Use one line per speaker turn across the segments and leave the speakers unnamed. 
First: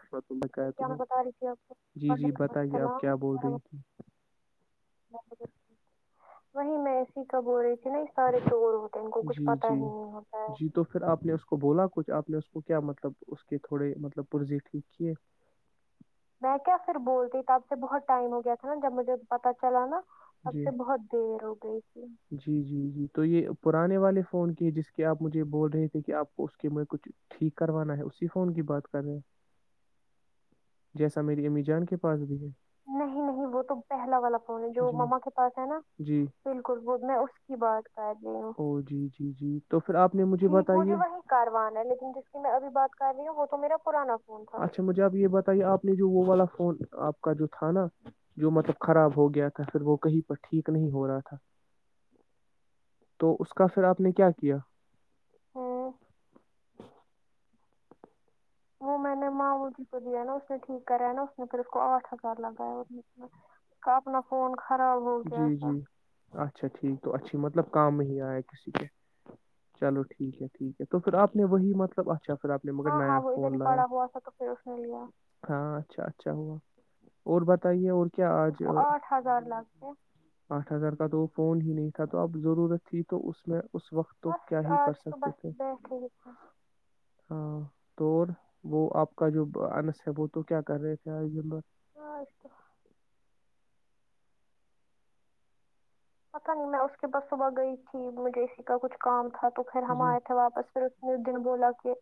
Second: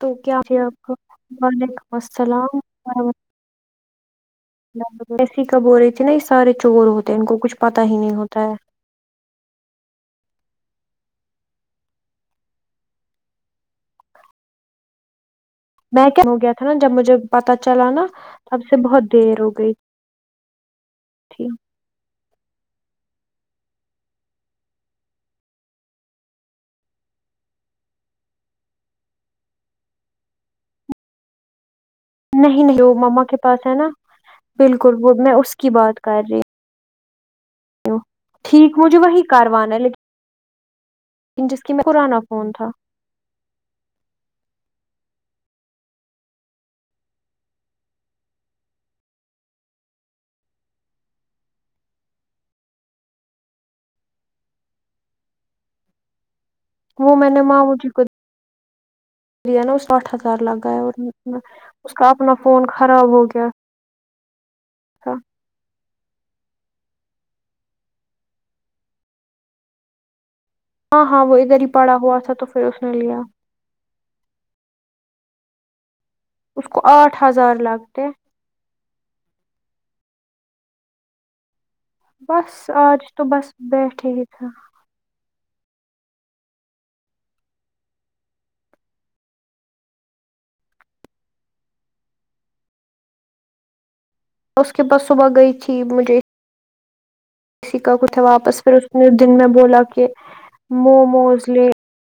تو کیا
میں
مجھے آپ کو
کیا
وعلیکم
جی جی بتائیے آپ کیا بول رہی تھی [unintelligible]
ل ایسی کا ب ہو رہی تھی نا یہ سارے چور ہوتے ہیں ان کو کچھ پتا ہی نہیں ہوتا ہے [unintelligible]
جی تو پھر آپ نے اس کو بولا کچھ آپ نے اس کو کیا مطلب اس کے تھوڑے مطلب پرز [unintelligible] ٹھیک ہے [inaudible]
ہو
[unintelligible]
گیا
میں
تھا نا
کیا
جب
پھر
مجھے
بولتی
پتا
تب سے
چلا نا
بہت ٹائم ہو گیا
تب
تھا نا
سے
جب
بہت
مجھے
دیر ہو
پتا
گئی
چلا نا اب سے بہت دیر
تھی
ہو گئی تھی جی جی جی [unintelligible] تو یہ پرانے والے فون کی ہیں جس کے آپ مجھے بول رہے تھے کہ آپ کو اس کے کچھ ٹھیک کروانا ہے اسی فون کی بات کر رہے ہیں [unintelligible] جیسا میری امی جان کے [unintelligible]
نہیں وہ مما
نہیں
کے
نہیں وہ
پاس ہے
تو
نا
پہلا والا فون ہے جو
بالکل وہ
ما کے
میں اس
پاس ہے
کی
نا
بات کر
جی
رہی
بالکل [unintelligible] بات
ہوں
کر رہی
ٹھیک
ہ
مجھے
جی
وہی
جی جی
کروانا ہے
توھر
لیکن
آپ نے مجھے بتا وہی
جس کی
کاروان ہے
میں
لیکن
پرانا
جس کی
فون
ابھی
تھا
بات کر رہی ہوں وہ تو میرا پرانا [unintelligible] اچھا مجھے اپ یہ بتائیے آپ نے جو وہ والا فون آپ کا جو تھا نا جو مطلب خراب ہو گیا تھا پھر وہ کہیں پر ٹھیک نہیں ہو رہا تھا تو اس کا پھر آپ نے کیا کیا [unintelligible]
وہ میں نے ماں مجھی کو [unintelligible]
وہ میں نے
دیا
مو
نا اس
کو
آٹھ
دیا نا
ہزار
اس نے
لگا ہے
ٹھیک کرایا نا
اور
اس پھر اس کو
کا
آٹھ
اپنا
ہزار
فون
لگا
خراب ہو گیا
کا اپنا فون خراب
تھا
ہو گیا [unintelligible] اچھا ٹھیک تو اچھی مطلب کام ہی آیا کسی کے چلو ٹھیک ہے [unintelligible]
ہاں
پھر
ہاں
آپ
وہ ادھر ہی پڑا ہوا تھا تو پھر اس نے لیا [unintelligible]
بڑا ہوا تھا تو پھر اس نے لیا ہاں [unintelligible] اچھا اچھا ہوا
اس کو آٹھ
اور
ہزار
بتائیے
لگتے
اور کیا آج [unintelligible] اٹھ ہزار لگ آٹھ ہزار کا تو وہ فون ہی نہیں [unintelligible] تھا تو اب
بس
ضرورت
آج
تھی تو اس
بس
میں اس
بیٹھے
وقت
ہی
تو
تھا
کیا ہی کر سکتے [unintelligible] [unintelligible] [unintelligible] تو وہ آپ کا جو انس ہے وہ تو کیا کر رہے تھے [unintelligible]
اس کے باس صبح گئی تھی [unintelligible] ج مجھے [unintelligible]
کہ بس صبح گئی
اسی کا
تھی
کچھ
مجھے
واپس
اسی
پھر
کا
اس
کچھ
نے
کام
دن میں
تھا تو
بولا
پھر ہم
کہ
آئے تھے واپس پھر اس نے اس دن
موموز لے
بولا کہ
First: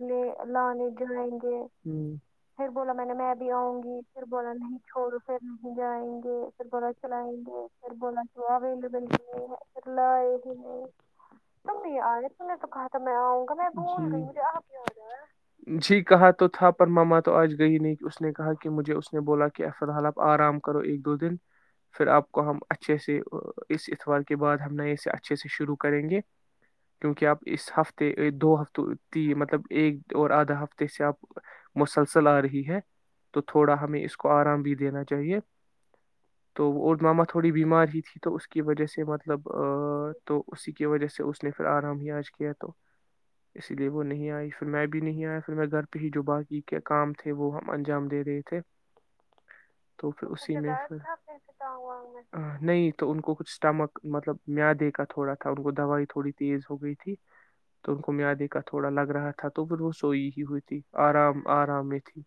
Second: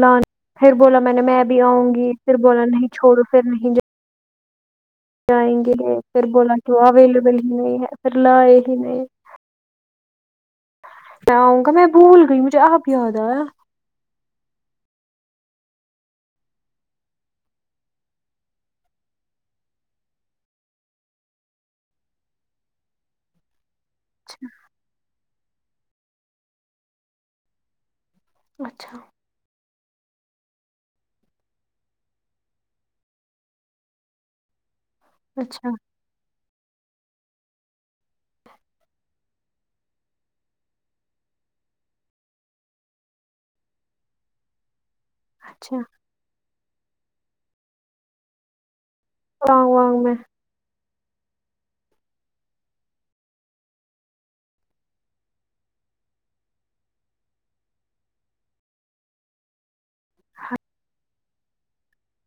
لان پھر
لانے
بولا میں نے
جائیں
میں بھی
گے
آؤں گی
پھر
نہیں
بولا میں نے
چھوڑو
میں
پھر
بھی
نہیں
آؤں گی [unintelligible] با نہیں [unintelligible] چھوڑ پھر
جائیں
نہیں جائیں گے
بولا
پھر
کہ وہ
بلا
اویلیبل
چلائیں
ہی
گے
نہیں
ھر
ہے پھر
بولا
لائے ہی نہیں
سھر لائے ہی
میں آؤں گا میں
تمی آ
بھول
گ
گئی
ت نے
مجھے
تو کہا
آپ
تھا میں
یاد آیا
آؤں گا میں بول گئی مے آ کیا جاا جی کہا تو تھا پر ماما تو آج گئی نہیں اس نے کہا کہ مجھے اس نے بولا کہ ا ف الحال آپ آرام کرو ایک دو دن پھر آپ کو ہم اچھے سے اس اتوار کے بعد ہم نئے اسے اچھے سے شروع کریں گے کیونکہ آپ اس ہفتے دو ہفتوں
اچھا
تھی مطلب ایک اور آدھا ہفتے سے آپ مسلسل آ رہی ہے تو تھوڑا ہمیں اس کو آرام بھی دینا چاہیے
اچھا
تو اور ماما تھوڑی بیمار ہی تھی تو اس کی وجہ سے مطلب تو اسی کی وجہ سے اس نے پھر آرام ہی آج کیا تو اسی لیے وہ نہیں آئی پھر میں بھی نہیں آیا پھر میں
اچھا
گھر پہ ہی ج با کی کے کام تھے وہ ہم انجام دے رہے تھے
وانگ وانگ
تو
میں
پھر اسی میں تا ہوا میں نہیں تو ان کو کچھ اسٹمک مطلب مدے کا تھوڑا تھا ان کو دوائی تھوڑی تیز ہو گئی تھی تو ان کو میادے کا تھوڑا لگ رہا تھا تو پھر وہ سوئی ہی ہوئی تھی آرام آرام میں تھی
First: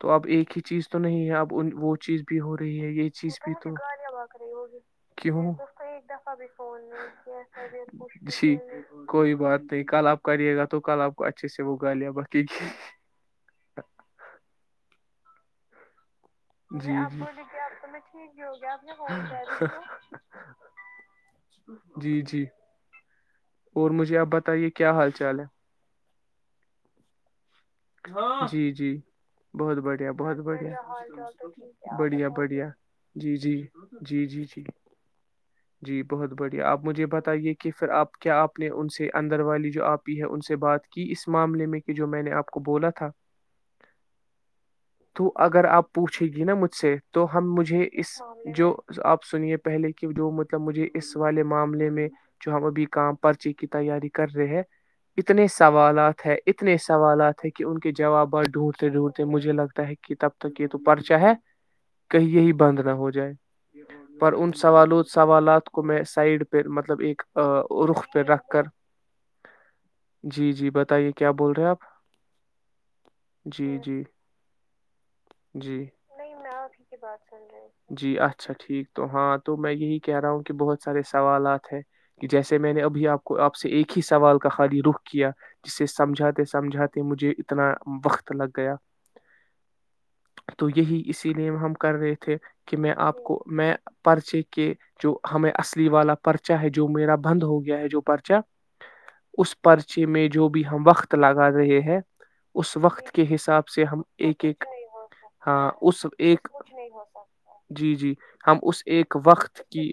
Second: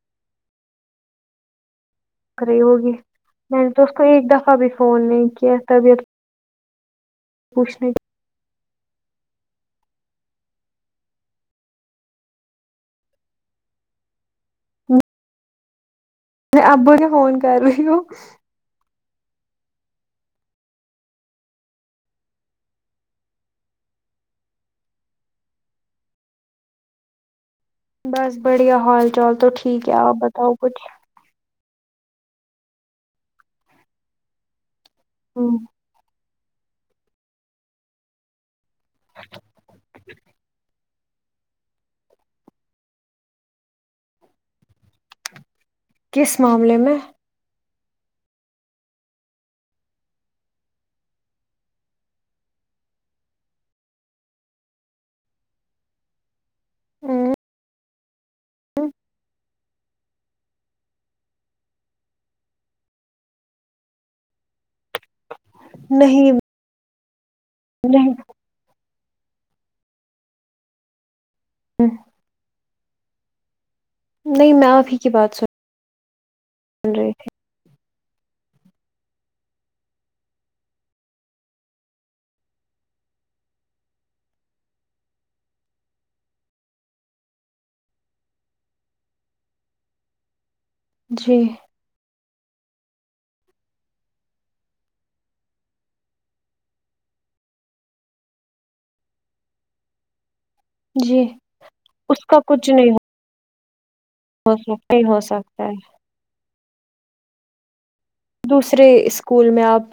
تو اب ایک ہی چیز تو نہیں ہے اب وہ چیز بھی
کر
ہو رہی ہے
ہوگی
یہ چیز بھی
میں نے تو اس کو ایک دفعہ ا بھی فون نہیں کیا طبیعت
ہو
پوچھنے
جی کوئی بات نہیں کل آپ کریے گا تو کل آپ کو اچھے سے وہگا لیا باق
میں آبو نے
جی
فون کری ہو
جی جی اور مجھے اب بتائیے کیا حال چال ہے
بس
جی
بڑھیا
جی
حال چال تو
بہت
ٹھیک ہے
بڑھیا
آپ
بہت
بتاؤ
بڑھیا
کچھ
بڑھیا بڑھیا جی جی جی جی جی جی بہت بڑھیا آپ مجھے بتائیے کہ پھر آپ کیا آپ نے ان سے اندر والی جو آپ ہی ہے ان سے بات کی اس معاملے میں کہ جو میں نے آپ کو بولا تھا تو اگر آپ پوچھے
کس
گی نا مجھ
معاملے
سے
میں
تو ہم مجھے اس جو آپ سنیے پہلے کہ جو مطلب مجھے اس والے معاملے میں جو ہم ابھی کام پرچی کی تیاری کر رہے ہیں اتنے سوالات ہے اتنے سوالات کہ ان کے جوابات ڈھونڈتے ڈھونڈتے مجھے لگتا ہے کہ تب تک یہ تو پرچا ہے کہیں یہی بند نہ ہو جائے پر ان سے سوال سوالات کو میں
نہیں
سائڈ پہ مطلب ایک رخ
نہیں
پہ رکھ کر جی جی بتائیے کہ کیا بول رہے آپ [unintelligible]
نہیں میں آپ ہی کی بات سن رہی
[unintelligible] تو ہاں تو میں یہی کہہ رہا ہوں کہ بہت سارے سوالات ہیں کہ جیسے میں نے ابھی آپ کو آپ سے ایک ہی سوال کا خالی رخ کیا جسے سمجھاتے سمجھاتے کہ مجھے اتنا وقت لگ گیا تو یہی
تھی
اسی
جی
لیے ہم کر رہے تھے کہ میں آپ کو میں پرچے کے جو ہمیں اصلی والا پرچا ہے جو میرا بند ہو گیا ہے جو پرچا اس پرچے میں جو بھی ہم وقت
جی
لگا رہے ہیں
اس کا کچھ
اس
نہیں ہو
وقت کے حساب سے ہم ایک ایک
سکتا نہیں ہو سکتا
ہاں
ہے
اسب ایک جی جی ہم اس
دوسرے
ایک
اسکول
وقت
میں آپ
کی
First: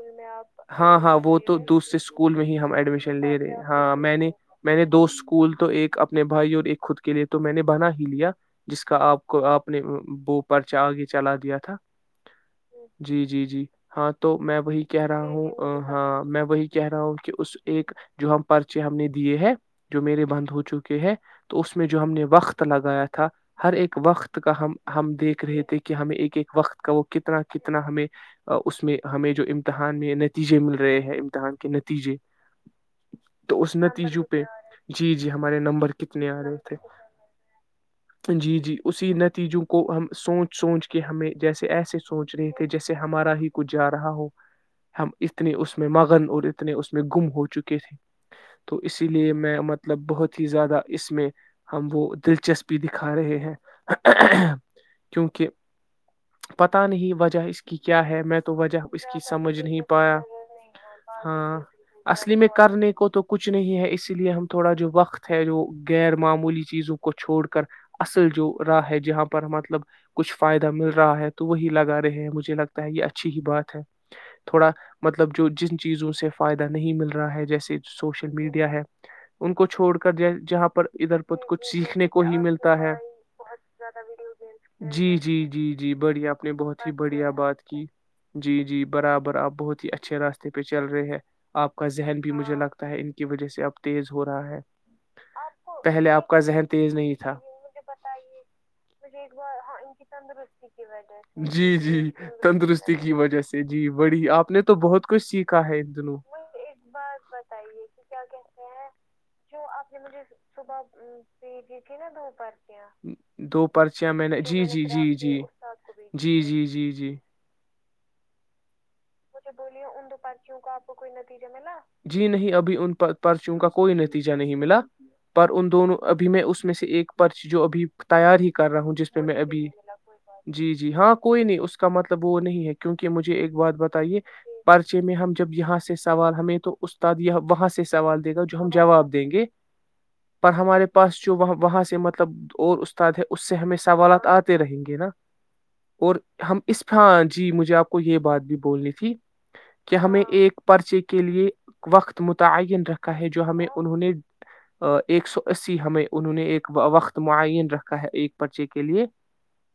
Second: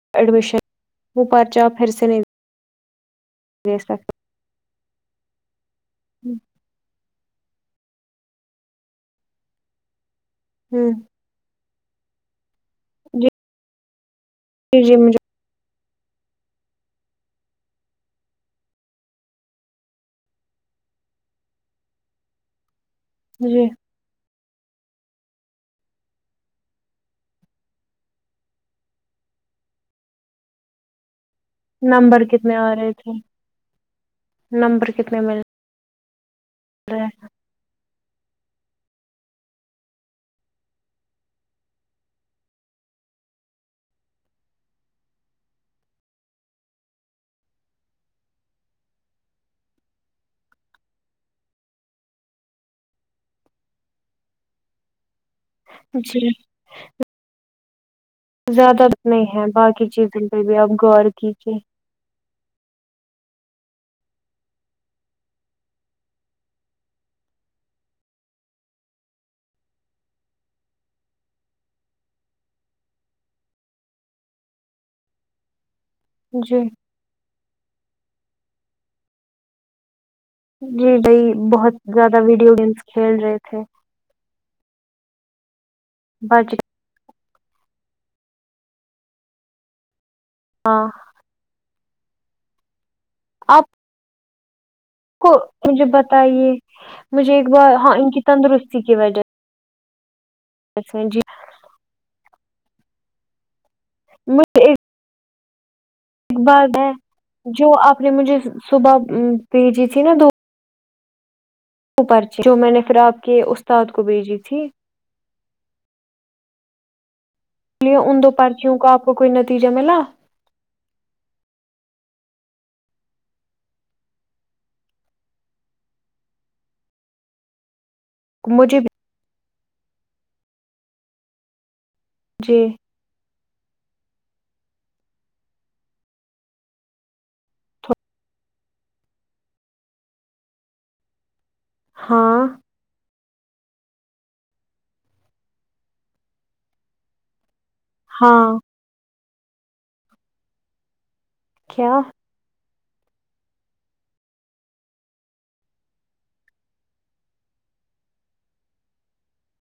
ایڈمیشن
ہاں ہاں وہ تو
پرچہ پھر
دوسرے
سے نہیں
اسکول میں ہی ہم ایڈمیشن لے رہے
دے
ہاں میں
سکتے
نے میرے دوست کول تو ایک اپنے بھائی اور ایک خود کے لیے تو میں نے بنا ہی لیا جس کا آپ کو آپ نے بو پرچہ
ہ
آگے چلا دیا تھا جی جی جی ہاں تو میں
جی
وہی
جی
کہہ رہا
مجھے
ہوں ہاں میں وہی کہہ رہا ہوں کہ اس ایک جو ہم پرچے ہم نے دیے ہے جو میرے بند ہو چکے ہیں تو اس میں جو ہم نے وقت لگ گیا تھا
جی
ہر ایک وقت کا ہم ہم دیکھ رہے تھے کہ ہمیں ایک ایک وقت کا وہ کتنا کتنا ہمیں اس میں ہمیں جو امتحان میں نتیجے مل رہے ہیں امتحان کے نتیجے
نمبر کتنے آ رہے تھے
تو اس نتیجوں پہ
نمبر
جی
کتنے
جی
مل
ہمارے نمبر کتنے آ رہے تھے
رہے
جی جی اسی نتیجوں کو ہم سوچ سوچ کے ہمیں جیسے ایسے سوچ رہے تھے جیسے ہمارا ہی کچھ جا رہا ہو ہم اتنے اس میں مگن اور اتنے اس میں گم ہو چکے تھے تو اسی لیے میں ما مطلب بہت ہی زیادہ اس میں ہم وہ دلچسپی دکھا رہے ہیں کیونکہ
جی
پتا نہیں وجہ اس کی کیا ہے میں تو وجہ
زیادہ
اس کی
نہیں ہے
سمجھ نہیں
باقی
پایا
چیزوں پہ بھی آپ غور کیجیے
ہاں اصل میں کرنے کو تو کچھ نہیں ہے اسی لیے ہم تھوڑا جو وقت ہے جو غیر معمولی چیزوں کو چھوڑ کر اصل جو راہ ہے جہاں پر مطلب کچھ فائدہ مل رہا ہے تو وہی لگا رہے ہیں مجھے لگتا ہے یہ اچھی ہی بات ہے تھوڑا مطلب جو جن چیزوں سے
جی
فائدہ نہیں مل رہا ہے جیسے سوشل میڈیا ہے ان کو چھوڑ کر جہ- جہاں پر
جی بھائی
ادھر پر کچھ
بہت
سیکھنے
زیادہ
کو ہی
ویڈیو
ملتا
گیمس
ہے
کھیل رہے تھے
جی جی جی جی بڑھیا اپپ نے
بچ
بہت ہی بڑھیا بات کی جی جی برابر آپ بہت ہی اچ اچھے راستے پہ
ہاں
چل رہے ہیں آپ کا ذہن بھی مجھے لگ تا ہے ان کی وجہ سے
آپ
اب تیز ہو رہا ہے
کو مجھے
پہلے آپ کا
بتائیے
ذہن تیز نہیں تھا
مجھے ایک بار ہاں ان کی تندرستی کی وجہ
تندرست کی وجہ جی جی تندرستی کی وجہ سے جی بڑی آپ نے
مجھے
تو بہت کچھ سیکھ قد
ایک بار ہے جو آپ نے مجھے صبح ا پ جی تھی نا دو پرچی جو میں نے
دوچیا
پھر آپ کے
دو
استاد کو
پرچیاں میں نے
بھیجی
جی
تھی اس
جی جی جی جی جی جی جی جی
لیے ان دو پرچیوں کو کوئی
مجھے
نتیجہ
بولیے
ملا
ان دوپاچوں کا آپ کو کوئی نتیجے میںلا جی نہیں ابھی ان پرچیوں کا کوئی نتیجہ نہیں ملا پر ان دونوں ابھی میں اس میں سے ایک پرچی جو ابھی تیار ہی کر
مجھے
رہا ہوں جس پہ میں ابھی جی جی ہاں کوئی نہیں اس کا مطلب وہ
جی
نہیں ہے کیونکہ مجھے ایک بات ب پرچے میں ہم جب یہاں سے سوال ہمیں تو استاد وہاں سے سوال دے گا جو ہم جواب دیں گے پر ہمارے پاس وہاں وہاں سے مطلب
ہاں
اور استاد ہے اس سے ہمیں سوالات آتے رہیں گے نا اور ہم اسفان جی مجھے آپ کو یہ بات
ہاں
بھی بوللی تھی کہ ہمیں ایک پرچے کی کے لئے
کیا
وقت متعین رہ جو ہمیں انہوں نے ایک سو اسی ہمیں انہوں نے ایک وقت مععین رکھا ہے ایک پرچے کے لیے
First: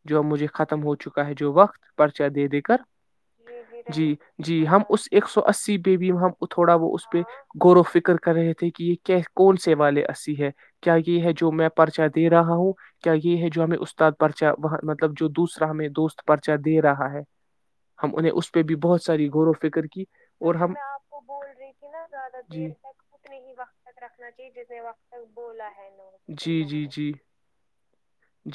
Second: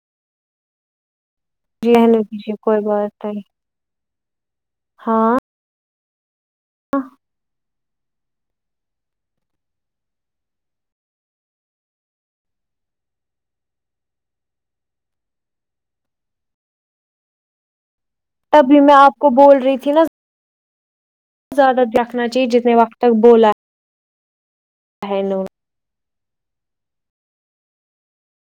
جو اب مجھے ختم ہو چکا ہے جو وقت
جی ہیلو
پرچہ دے
دیجیے
دے
کوئی
کر
بات نہیں
جی جی ہم اس ایک سو
ہاں
اسی پ بھی ہم تھوڑا وہ اس پہ غور و فکر کر رہے تھے کہ یہ کون سے والے اسی ہے کیا یہ ہے جو میں پرچا دے رہا ہوں کیا یہ ہے جو ہمیں استاد پرچا وہ مطلب جو دوسرا ہمیں دوست پرچا دے رہا ہے ہم انہیں پہ بھی
تبھی میں
بہت
آپ
ساری
کو
غور و
بول رہی
فکر
تھی
کی
نا
اور ہم
زیادہ دیکھنا چاہیے جتنے وقت تک بولا
ج جنے وق
ہے انہوں نے
بلا ہے ن جی جی جی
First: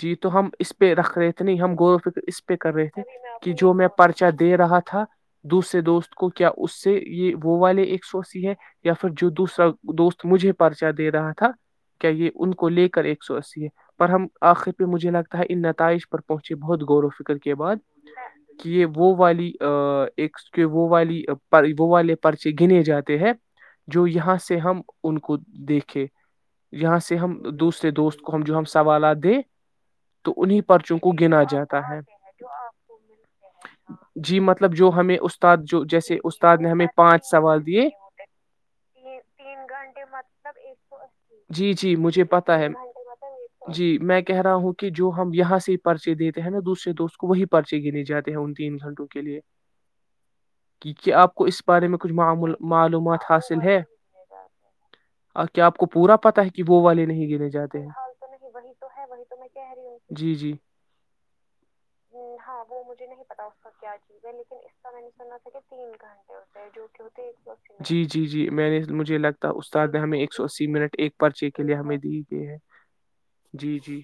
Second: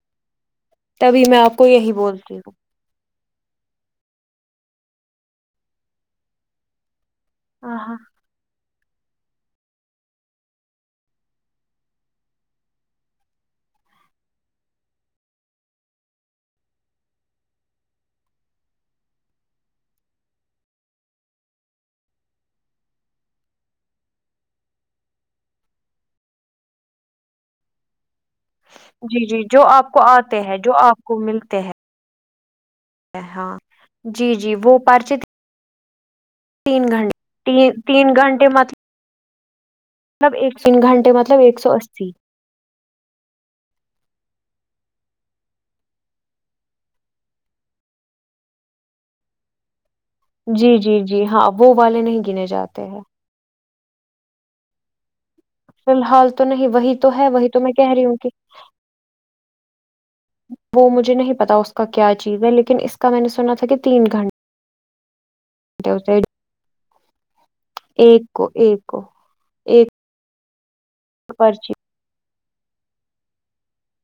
جی تو ہم اس پہ رکھ
تبھی
رہے
میں
تھے
آپ
نہیں
کو
ہم
یہی
ور و فکر
بولتی
اس
ہوں
پہ کر رہے تھے کہ جو میں پرچہ دے رہا تھا تھا دوسرے دوست کو کیا اس سے یہ وہ
ہاں
والے
ہاں
ایک سو سی ہے یا پھر جو دوسرا دوست مجھے پرچہ دے رہا تھا کیا یہ ان کو لے کر ایک سو اسی ہے پر ہم آخر پہ مجھے لگتا ہے ان نتائج پر پہنچے بہت غور و فکر کے بعد کہ یہ وہ والی ایک کہ وہ والی وہ والے پرچے گنے جاتے ہیں جو یہاں سے ہم ان کو دیکھے یہاں سے ہم دوسرے دوست ہم جو ہم سوالات
جی
دیں
جی جو آپ کو
تو
آتے ہیں
انہیں
جو
پرچوں
آپ
کو گنا
ملتے
جاتا
ہیں
ہے تو آ [inaudible]
ہاں
جی مطلب جو ہمیں استاد جو جیسے استاد نے
تین
ہمیں پانچ
گھنٹے
سوال دیے
تین گھنٹے مطلب ایک تین گھنٹے مطلب ایک
جی
سو
جی
اسی
مجھے پتا ہے جی میں کہہ رہا ہوں کہ جو ہم یہاں سے ہی پرچے دیتے ہیں نا دوسرے دوست کو وہی پرچے گرنے جاتے ہیں ان تین گھنٹوں کے لیے
جی
[inaudible] کہ
جی
کیا
جی
آپ کو
ہاں
اس
وہ
بارے میں
والے
کچھ
نہیں
مع
گنے جاتے ہیں
معلومات حاصل ہے [inaudible] کو
فی
پورا
الحال تو
پتا ہے کہ
نہیں
وہ
وہی
والے
تو
نہیں
ہے
گنے
وہی تو میں
جاتے ہیں
کہہ رہی
حال
ہوں کہ
ہوں
وہ مجھے نہیں پتا اس کا کیا چیز ہے لیکن اس کا میں نے سنا تھا کہ تین
ج ب [unintelligible] س [inaudible] گھ
گھنٹے ہوتے ہیں
جی جی
ایک
جی
کو
میں نے
ایک کو
مجھے لگتا استاد نے ہمیں ایک سو اسی منٹ ایک پرچے کے
پرچی
لیے ہمیں دی یہ ہے جی جی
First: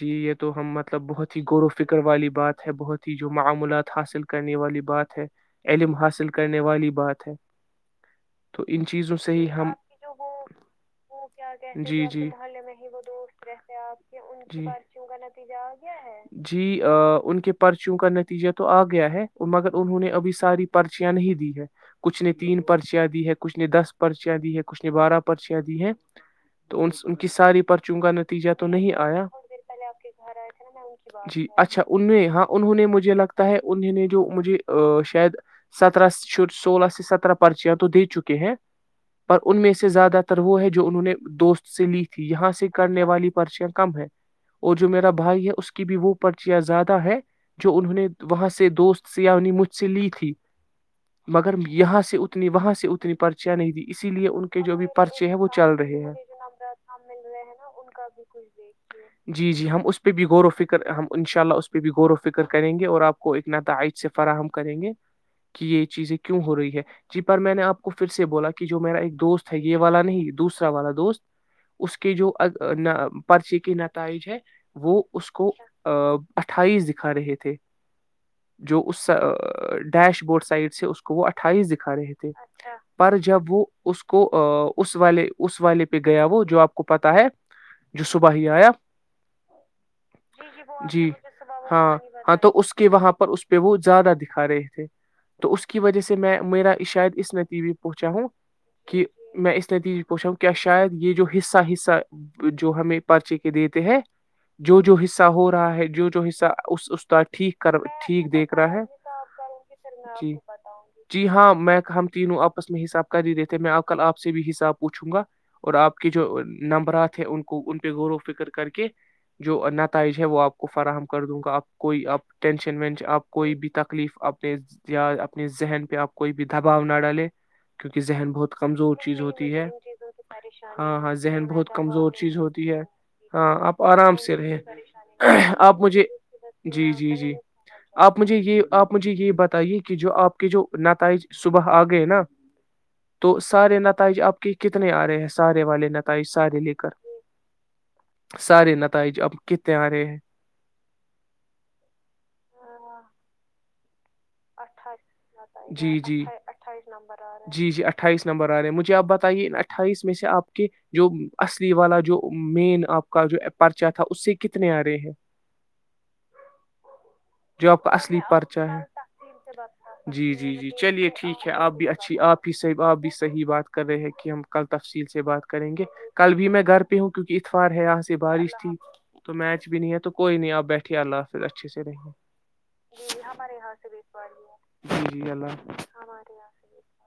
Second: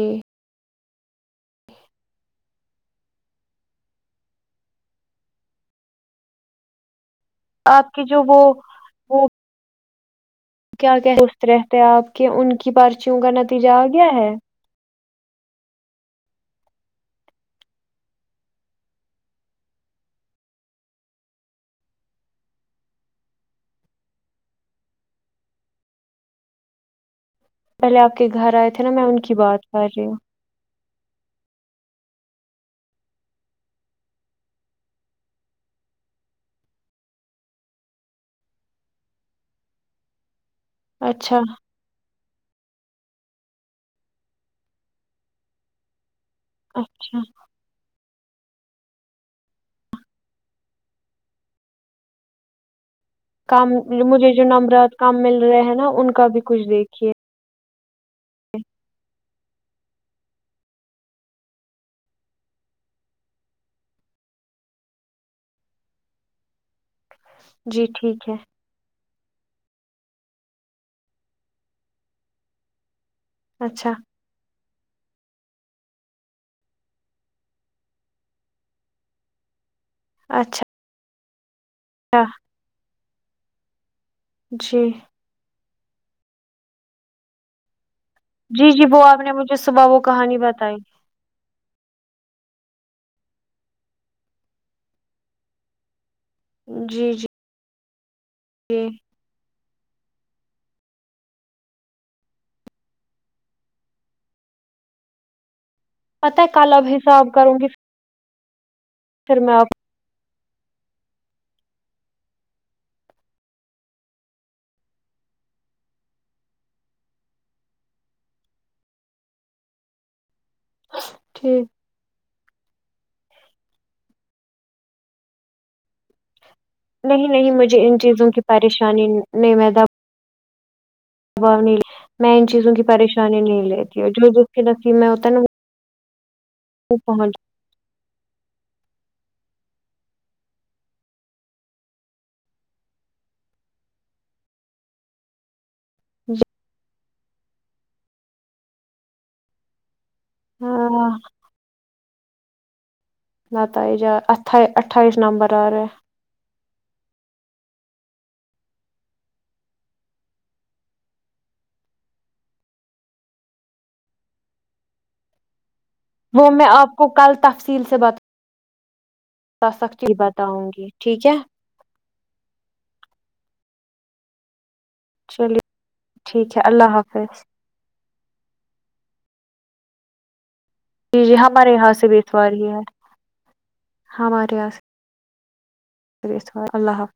جی یہ تو ہمت مطلب بہت ہی غور و فکر والی بات ہے بہت ہی جو معملات حاصل کرنے والی بات ہے علم حاصل کرنے والی بات ہیں
آپ کی جو وہ
تو ان چیزوں
وہ
سے ہی ہم کی جو وہ
کیا کہ سست رہتے آپ کہ ان کی پرارچیوں کا نتیجہ آ گیا ہے
جی ان کے پرچیوں کا نتیجہ تو آ گیا ہے اور مگر انہوں نے ابھی ساری پرچیاں نہیں دی ہے کچھ نے تین پرچیاں دی ہے کچھ نے دس پرچیاں دی ہیں کچھ نے بارہ پرچیاں دی ہیں تو کی ساری
پہلے
پرچوں کا
آپ کے
نتیجہ
گھر
تو
آئے تھے نا
نہیں
میں ان
آیا
کی
تھوڑی دیر
بات کر رہی ہوں
جی اچھا ان میں ہاں انہوں نے مجھے لگتا ہے انہوں نے جو مجھے شاید سترہ سولہ سے سترہ پرچیاں تو دے چکے ہیں پر ان میں سے زیادہ وہ ہے جو انہوں نے
اچھا
دوست سے لی یہاں سے کرنے والی پرچیاں کم ہے اور جو میرا بھائی ہے اس کی بھی وہ پرچیاں زیادہ ہے
اچھا
جو انہوں نے وہاں سے دوست سیانی مجھ سے لی تھی مگر یہاں سے اتنی وہاں سے اتنی پرچیاں
کام
نہیں دی اسی لیے
مجھے جو
ان کے بھی
نمرات کام
پرچے
مل
وہ
رہے
چل
ہیں نا ان کا بھی کچھ
نمبرات
دیکھیے
جی جی ہم اس پہ بھی غور و فکر ہم ان شاء اللہ اس پہ بھی غور و فکر کریں گے اور آپ کو ا نتائج سے فراہم کریں گے کہ یہ چیزیں کیوں ہو رہی ہے جی پر میں نے آپ
جی
کو پھر سے
ٹھیک ہے
بولا کہ جو میرا ایک دوست یہ والا نہیں دوسرا والا دوست اس کے جو پرچی کی
اچھا
نتائج ہے وہ اس کو کو اٹھائیس دکھا رہے تھے جو اس ڈیش بورڈ سائڈ
اچھا
سے اس وہ اٹھائیسک کھا رہے تھے پر جب وہ اس کو
جی
اس والے اس والے پہ گیا وہ جو آپ کو پتا ہے جو صبح ہی
جی
آیا
جی وہ آپ نے مجھے صبح وہ کہانی بتائی
جی ہاں ہاں تو اس کہ وہاں پر اس پہ وہ زیادہ دکھا رہے تھے تو اس کی وجہ سے میں میرا
جی
شاید
جی
اس نتییبی پر پوچھا ہوں
جی
کہ میں اس نتیج پوچھا ہوں کیا شاید یہ جو حصہ حصہ جو ہمیں پرچے کے دیتے ہیں جو جو حصہ ہو رہا ہے جو جو
پتا
حصہ
ہے کلب
اس استاد
حساب کروں
ٹھیک
گی
کر ٹھیک دیکھ رہا ہے تو آاب
پھر میں
کروں
آپ
گی سرچ [unintelligible] جی ہاں میں ہم تینوں آپس میں حساب کر ہی دیتےے میں کل آپ سے بھی حساب پوچھوں گا اور آپ کے جو نمبرات ہیں ان کو ان پہ غور و فکر کر کے جو نتائج ہے وہ آپ کو فراہم کر دوں گا آپ
ٹھیک
کوئی آپ ٹینشن وینشن آپ کوئی بھی تکلیف اپنے یا اپنے ذہن پہ آپ کوئی دباؤ نہ ڈالے
نہیں نہیں مجھے
کیوںک
ان چیزوں
ذہن
کی
بہت کمزور
پریشانی
چیز ہوتی
نہیں
ہے
میں
ہاں ہاں ذہن
دباؤ
بہت
نہیں
کمزور
میں
چیز
ان
ہوتی
چیزوں
ہے
کی پریشانی
ہاں
نہیں
آپ
لیتی اور
آرام
جو
سے
جس کے نصیب میں ہوتا ہے نا
رہیں آپ مجھے جی
وہ
جی جی
پہنچ
آپ مجھے یہ آپ مجھے یہ بتائیے کہ جو آپ کے جو نتائج صبح آ گئے نا تو سارے نتائج آپ کے کتنے آ رہے ہیں سارے والے نتائج سارے لے کر سارے نتائج اب کتنے آ رہے ہیں
ہاں
ہ [unintelligible]
بتا ہے جا [inaudible]
جی جی اٹھس نمبر جی جی اٹھائیس نمبر آ رہے ہیں مجھے آپ بتائیے اٹھائیس میں سے آپ کے جو اصلی والا جو مین آپ کا جو پرچا تھا اس سے کتنے آ رہے ہیں
وہ میں آپ کو کل
جو آپ
تفصیل
کا میں
سے
اصلی
بتاؤں
پرچہ ہے
سکتی
جی جی جی چلیے ٹھیک ہے آپ بھی اچھی آپ ہی صحیح آپ بھی صحیح بات کر رہے ہیں کہ ہم کل تفصیل سے بات
چلیے
کریں گے کل بھی
ٹھیک
میں
ہے
گھر
اللہ
پہ ہوں کیونکہ
حافظ
اتوار ہے یہاں سے بارش تھی تو میں بھی نہیں ہے تو کوئی نہیں آپ بیٹھ اللہ
جی جی
حافظ اچھے
ہمارے
سے
یہاں
رہی ہمے یہاں سے
ہم ہمارے یہاں سے
ی الا
خ اللہ حافظ